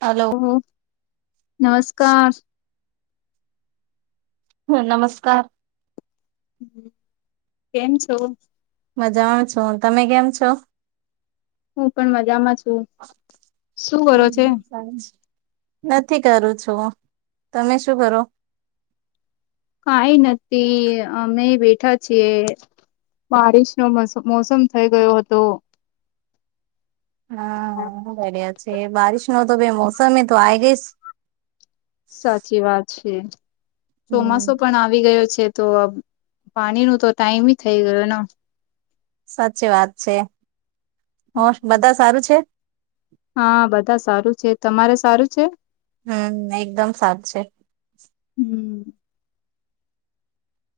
Hello ઓ નમસ્કાર હમ નમસ્કાર કેમ છો? મજામાં છું, તમે કેમ છો? હું પણ મજામાં છું શું કરો છે નથી કરું છું તમે શું કરો કઈ નથી અમે બેઠા છીએ બારિશ નો મોસમ થઈ ગયો હતો હા રહ્યા છે બારિશ નો તો ભ મોસમે એ તો આવી ગઈશ સાચી વાત છે હમ ચોમાસો પણ આવી ગયો છે તો પાણી ન તો ટાઈમ થઈ ગયો ને સાચી વાત છે બધા સારું છે હા બધા સારું છે તમારે સારું છે હમ એકદમ સાચ છે હમ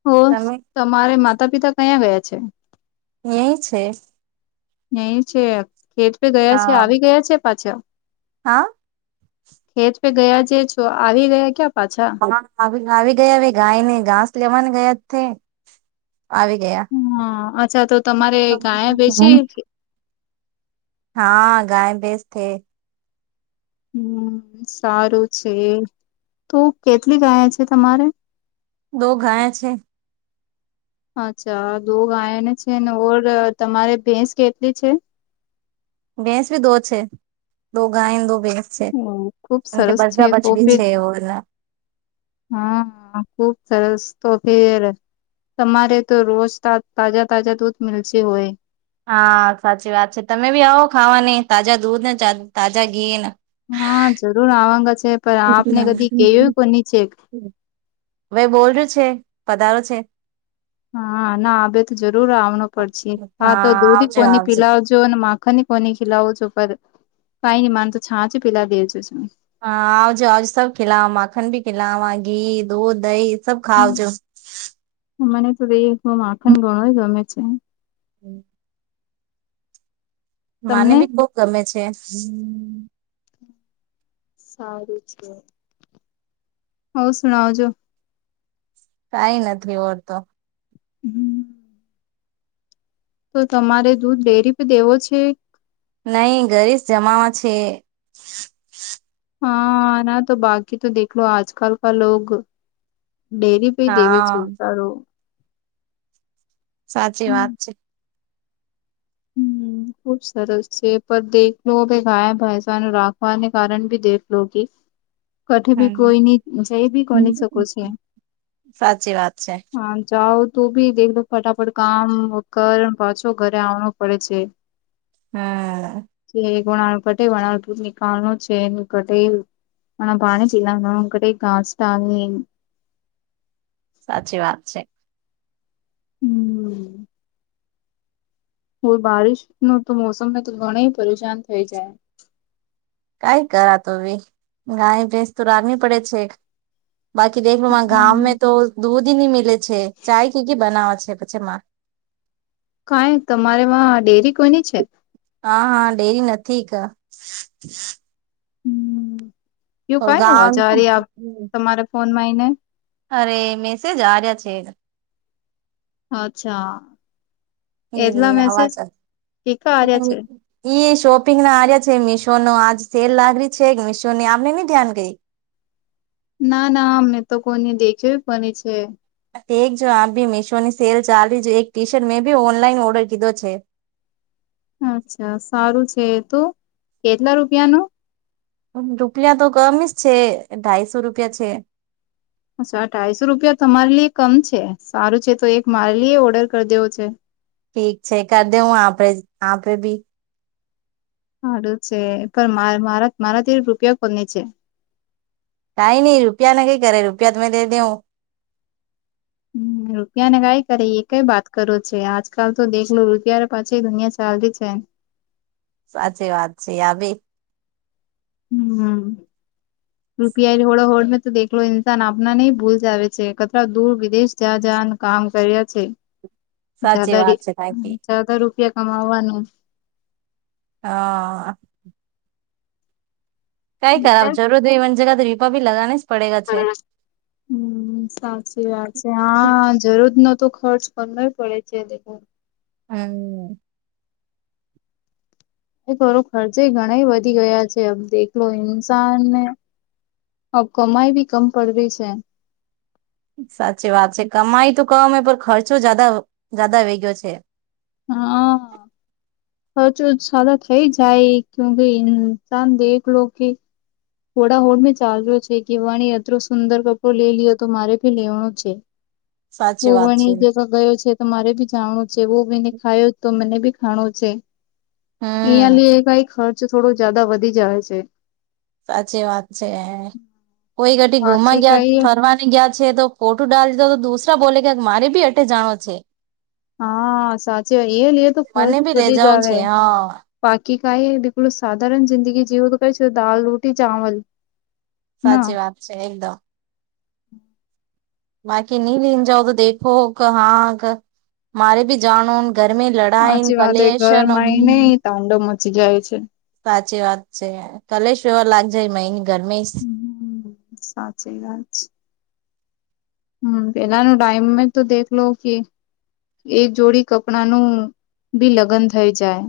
હો તમે તમારે માતા પિતા કયાં ગયા છે એ છે. એહિ છે ખેત પે ગયા છે હા આવી ગયા છે પાછા. હા. હેત પે ગયા જે છો આવી ગયા ક્યા પાછા? હા આવી ગયા હવે ગાય ને ઘાસ લેવાની ગયા છે. આવી ગયા. હા અચ્છા તો તમારે ગાય વેચી હા ગાય ભેસ છે. હમ્મ, સારું છે તો કેટલી ગયા છે તમારે? દો ગયા છે. [inaudible] અચ્છા દો ગાયને છે ને ઓર તમારે ભેંસ કેટલી છે? ભેંસ ભી દો છે. દો ગાય દો ભેંસ. છે. હમ ખુબ સરસ છે [unintelligible] બી છે ઓલા. હમ્મ ખુબ સરસ તો ફે તમારે તો રોજ તાજા તાજા દૂધ મલશે હોય. હા સાચી વાત છે. તમે બી આવો ખાવાની તાજા દૂધ ને તાજા ઘી ને. હા જરૂર આવાંગ છે પણ આપને કદી કેવય કોની છે. હવે બોલ્ડ છે પધારો છે. હા ના આ બેે તો જરૂર આવણ પડશે હા તો દૂધ આવજો કોની આવજો પિલાઓ. જો માખણ ની કોની ખીલાવ છો ઉપર કઈ ની માન તો છાંચ પીલા દેજો છ. હા આવજો આવજ સબ ખલાવા માખન ભી ખલાવા, ઘી, દૂધ, દહી સબ ખાવજો. મને તો દ માખણ ઘણો ગમે છે. હમ્મ. મને તમને બી બવ ગમે છે. સારું છે. હવ સુણાવજો. કાઈ નથી ઓર તો. હમ્મ. તો તમારે દૂધ ડેરી પે દેવો છે? નહી ઘરે જ જમાવા છે. હા ના તો બાકી તો દેખો આજ કાલ લોગ ડેરી દેવે છે હા કારો. સાચી વાત છે. હમ્મ. ખૂબ સરસ છે પર દેખલો ગાય ભેસા રાખવાને કારણ ભી દેખલો કે. કઠ ભી હમ કોઈની જઈ ભી કોની શકે છે. સાચી વાત છે. હા જાઉ તો બી દેખ ફટાફટ કામ કર પાછો ઘરે આવવા પડે છે. હા. જે ગણા વકટે વપુર ની કારણ છે એ ઘટે. મને બાણે જિલ્લાનો અટે કાસાલની. સાચી વાત છે. હમ્મ. હો બારિશ નુ તો મોસમને તો ઘણ પરેશાન થઈ જાય. કઈ કરા તો ભી ગાય ભેંસ તો રાનવી પડે છે. બાકી દેખલ ગામમે તો દૂધ નહી મિલે છે ચાય કીકી બનાવે છે પછીમાં. કઈ તમારેમાં ડેરી કોઈની છે? હા હા ડેરી નથી કા. એયું કઈ ગામ અવાજારી આપ તમારા ફોન માં આઈને અરે મેસેજ આર્યા છે. અચ્છા એલે એટલા મેસેજ આવાજ [unintelligible] આ્યા છે. શોપિંગ ના આ્યા છે મીશો ન આજ સેલ લાગડી છે કે મિશો ની આપને નહી ધ્યાન કઈ. ના ના અમને તો કોઈ ન દેખે પણ છે. એક જો આપ ભી મીશો ની સેલ ચાલ રહી છે એક ટી શર્ટ મેં ભી ઓનલાઈન ઓર્ડર કીધો છે. અચ્છા સારું છે તું કેટલા રૂપિયા નું. રૂપિયા તો ગમે જ છે ઢાઈસો રૂપિયા છે. અચ્છા અઢાઈસો રૂપિયા તમારી લ કમ છે. સારું છે તો એક મારે લ એ ઓર્ડર કરી દેવો છે. ઠીક છે કર દે હું આે આે ભી. સારું છે પણ મારા મારા તે રૂપિયા કોની છે. કાઈ નહી રૂપિયા ના ન કઈ કરે રૂપિયા તમેમે દે દં. હ રૂપિયા ને કઈ કરે એ કઈ વાત કરો છે આજકાલ તો દેખલું રૂપિયા પાછી દુનિયા ચાલ ર છેને. સાચી વાત છે આવી. હમ્મ. રૂપિયાઈ હોડ હોડ તોલો ન્સાન આપ ના નિ ભૂલ જ આવેવે છે કચ દૂર વિદેશ જ્યા જને કામ કર્યા છે સાચી વાત જદાારી છે તાકી ારજાર [unintelligible] રૂપિયા કમાવાનું. હા. કઈ કર જરૂર હોય એ જગ રીપા ભી લગાની જ પડે ગ છે. હમ્મ. સાચી વાત છે હા જરૂર નતો ખર્ચ કરવ પડે છેે. હમ્મ. એ તોોરો ખર્ચે ઘણા વધી ગયા છેમ દેખલો ઇન્સાન ને હ કમાઈ ભી કમ પડ રહી છે. સાચી વાત છે કમાઈ તો કમે પણ ખર્ચો જદા જદા વઈ ગયો છે. હા. ખર્ચ સદા થઈ જાય કુકે ઇન્સાન દેખ લો કે થોડા હોડ મેં ચાલ્યો છે કે વાણી એતો સુંદર કપડો લઈ લ્યો તો મારે ભી લેવાનો છે. હ સાચી વાત છે વણી જેગ ગયો છે. રે બી જાણું છે બ બીને ખાયો તો મને બી ખાણો છે. અહંયા હમ લઈ કઈ ખર્ચ થોડો જદા વધી જાય છે. સાચી વાત છે કોઈ ઘઢ ગુમા બાકી ગયા કઈ ફરવા ગયા છે તો ખોટું ડ દીધો તો દુસરા બોલે ક મારે બી એટે જાણો છે. હા સાચી વાય એ લેએ તો ખર્ચ મને બી લઈ વધી જ જાઓ આવે. છે હા બાકી કાય બલો સાધારણ જિંદી જેવ તો ક છે દાલ, રોટી, ચાવલ ના સાચી વાત છે એકદમ. બાકી નહી લિન જાઓ તો દેખો કે હા મારે ભી જાણો. ઘર મે લડાાય કલેશ ન દાંડો મચી જાય છે. સાચી વાત છે કલેશ એવા લાગ જાય મ ઘરમે હમ્મ સાચી વાત. હમ્મ પેલાનું ટાઈમ મે તો દખલો લો કે એક જોડી કપડા નું ભી લગ્ન થઈ જાય.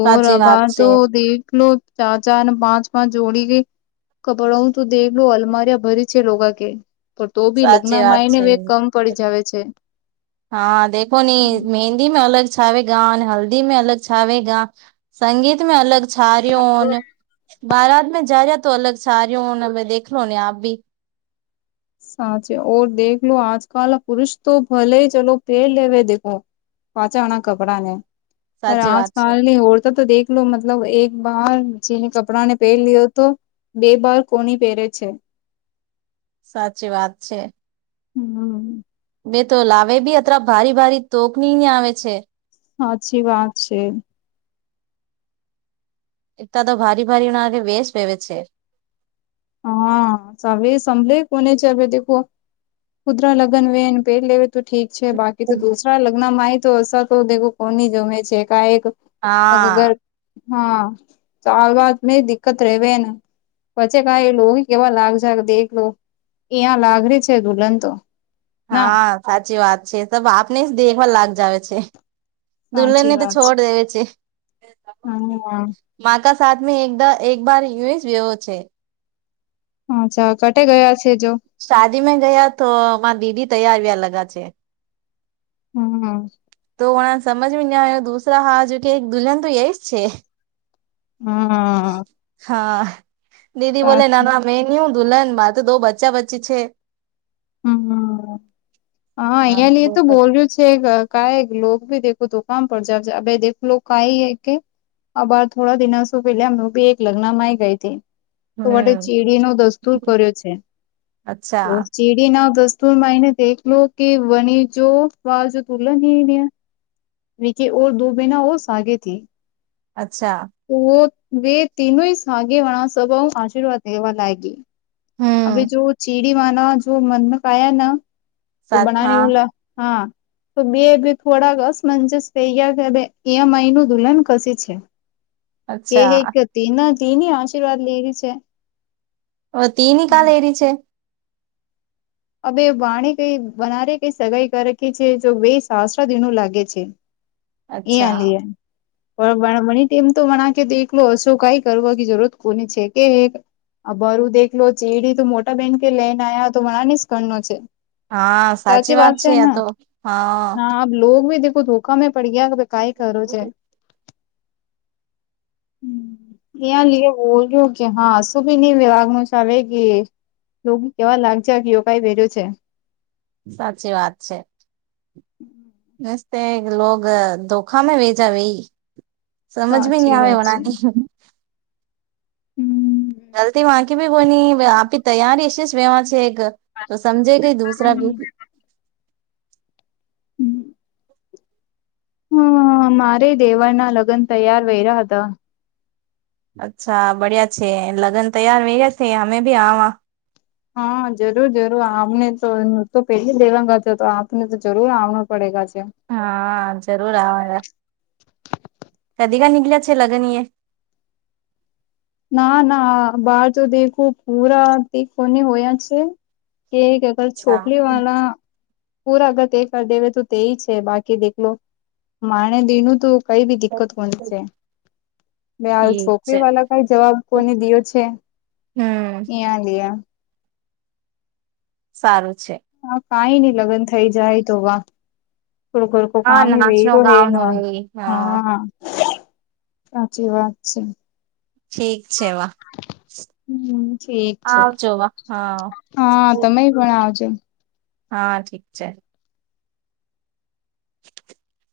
ઓ સાચી વાત રબાર તો છે દેખ લો ચાર ચાર પાંચ પાંચ જોડી કેઈ. કભડાું તો દેખ લ લો અલમારિયા ભરી છે લોકોગા કે પણ તો ભી સાચી લગ્નમાં વાત આવીને છે બે કમ પડી જાવ છે. હા દેખોને મેહેંદી મે અલગ છાવેગા, અને હલ્દી મે અલગ છાવેગા, સંગીત મે અલગ સાર ઠંડુ બારાત મે જા રહ્યા તો અલગ સાર ન હવે દેખલો લો ને આપ ભી. સાચેર દેખલો લો આજ કલ પુરુષ તો ભલે ચલો પેર લેવે દેખો. પાચાવાણા કપડાા ને પર સાચી આજ વાત છે કલની ઔરતો તો દેખો. એલો મતલબ એક બાર જેને કપડાને પહેરી લ્યો તો બે બાર કોની પહેરે છે. સાચી વાત છે. હમ્મ. બે તો લાવે ભી અત ભારી ભારી તોકની આવે છે. સાચી વાત છે. એકટ તો ભારી ભારી ના કે બેશ ભેવે છે. હા સવે સંભલે કોને છે, એવે દખો કુદરા લગન વેને પેટ લે તો ઠીક છે, બાકી તો દુસરા લગ્નમાં તો અ તો કોની જમે છે, એક અર હા હા સરવાત મે દિકકત રહેવે પછી કેવા લાગ જાગ દેખ લો ત્યાં લાગરી છે, દુલ્હન તો ના હા સાચી વાત છે, તબ આપને જ દેખવા લાગ જ આવે છે. સાચી દુલ્નની તો છોડ દેવે છે. હમ માકા સાથમી એકદા એકબાર હિસ વવ છે. હાછા કટે ગયા છે? શાદી મે ગયા તો મા દીદી તૈયાર વ્યાર લગા છે. હમ તોણાને સમજ ના આવ્યો દુસરા હા જો કે એક દુલહન તો એય જ છે. હા હા દીદી બોલે ના સાચું ના મેં ન દુલ્હન મારે દો બચ્ચા બચ્ચી છે. હમ હા અહિયાં તો બોલ્યું છે. ક ભી દખો તો કામ પડ જ ભ કાઈ હ કે આ બાર થોડા દિનાસો પેલામ બી એક લગ્નમાં આવી ગઈ હતી. તો માટે હમ ચીડી નો દસ્તુર કર્યો છે. અચ્છા જેડી ના દસ્તુરમાં એને દેખલો કે વને જો વાજ તુલન રહ્યા ની કે ઓર દ બેના ઓ સાગે થી અચ્છા તો બે તીનયગેવાળ સ્વભા આશીર્વાદ લેવા લાગી અ હમ જો ચીડી માના જો મનમાં કાયા ના તો સાત બનાની હા ઓલા હા તો બે થોડાક અસમંજસ થહીયા કે ઈ એમ આઈ નું દુલ્હન કશ છે. કે એક અચ્છા તેના તેની આશીર્વાદ લેવી છે. ઓ તીની કાલ એરી છેે? હવે વાણી કઈ બનારે કઈ સગાઈ કરખી છે જો બે સાસત્ર દિનું લાગે છે. એ અચ્છા આઈ પણણી ટમ તો મ એકલો હશો કઈ કરવાની જરૂરત કોની છે, કે? અ બર હું દેખલો ચેડી તો મોટા બેહેન કે લઈને આવ્યા તો મ શ કણ નો છે. હા સાચી વાત છે, આ તો હા ના હા ભી દેખું તો ગમે પડી ગયા કે કઈ કરો છે. ત્યાં લ બોલ્યું કે હા શું ભી નહી વિ વાઘ ન ચાલે કે રગ કેવા લાગ છે યો કઈ પહેર્યું છે. સાચી વાત છે. ન લોગ ધોખામાં વેજવે [unintelligible] સમજ બી નહી સાચી વાત છે આવેણાની હમ જલ્દી વાચ કે ભાઈ કોઈની આપી તૈયારી હશે વેમાં છે એક તો સમજે ગઈ દુસરા બી હમ હ મારે દેવળ ના લગ્ન તૈયાર વ્યા હતા અચ્છા બડિયા છે લગ્ન તૈયાર વ ગયા છે અમે ભી આવા હા જરૂર જરૂર આમને તો તો પેલી લેવાગ છે, તો આપને તો જરૂર આવડું પડે છે. હા જરૂર આવા કદી કાનીકળ છે લગન એ ના ના બહાર તો દેખું પૂરા દ કોને હોયા છે, કે પર અચ્છા છોકરી વાળલા પૂરાગત તે કરી દેવે તો તેય છે, બાકી દેખલો માણે દીનુંું તું કઈ બી દિકકત કોની છે, બે હ ઠીક છે છોકરી વાળા કઈ જવાબ કોને દયો છે. હમ. ભીયા. સારું છે. હા કઈ નહી, લગ્ન થઈ જાય તો વા ખડકડ કો હા કામી નાચનો વઈરો ગાવનો હેનું, એ હા. સાચી વાત છે. ઠીક છે વા. હમ, ઠીક છે. આવજો વા હા હા, તમે પણ આવજો. હા, ઠીક છે. [unintelligible]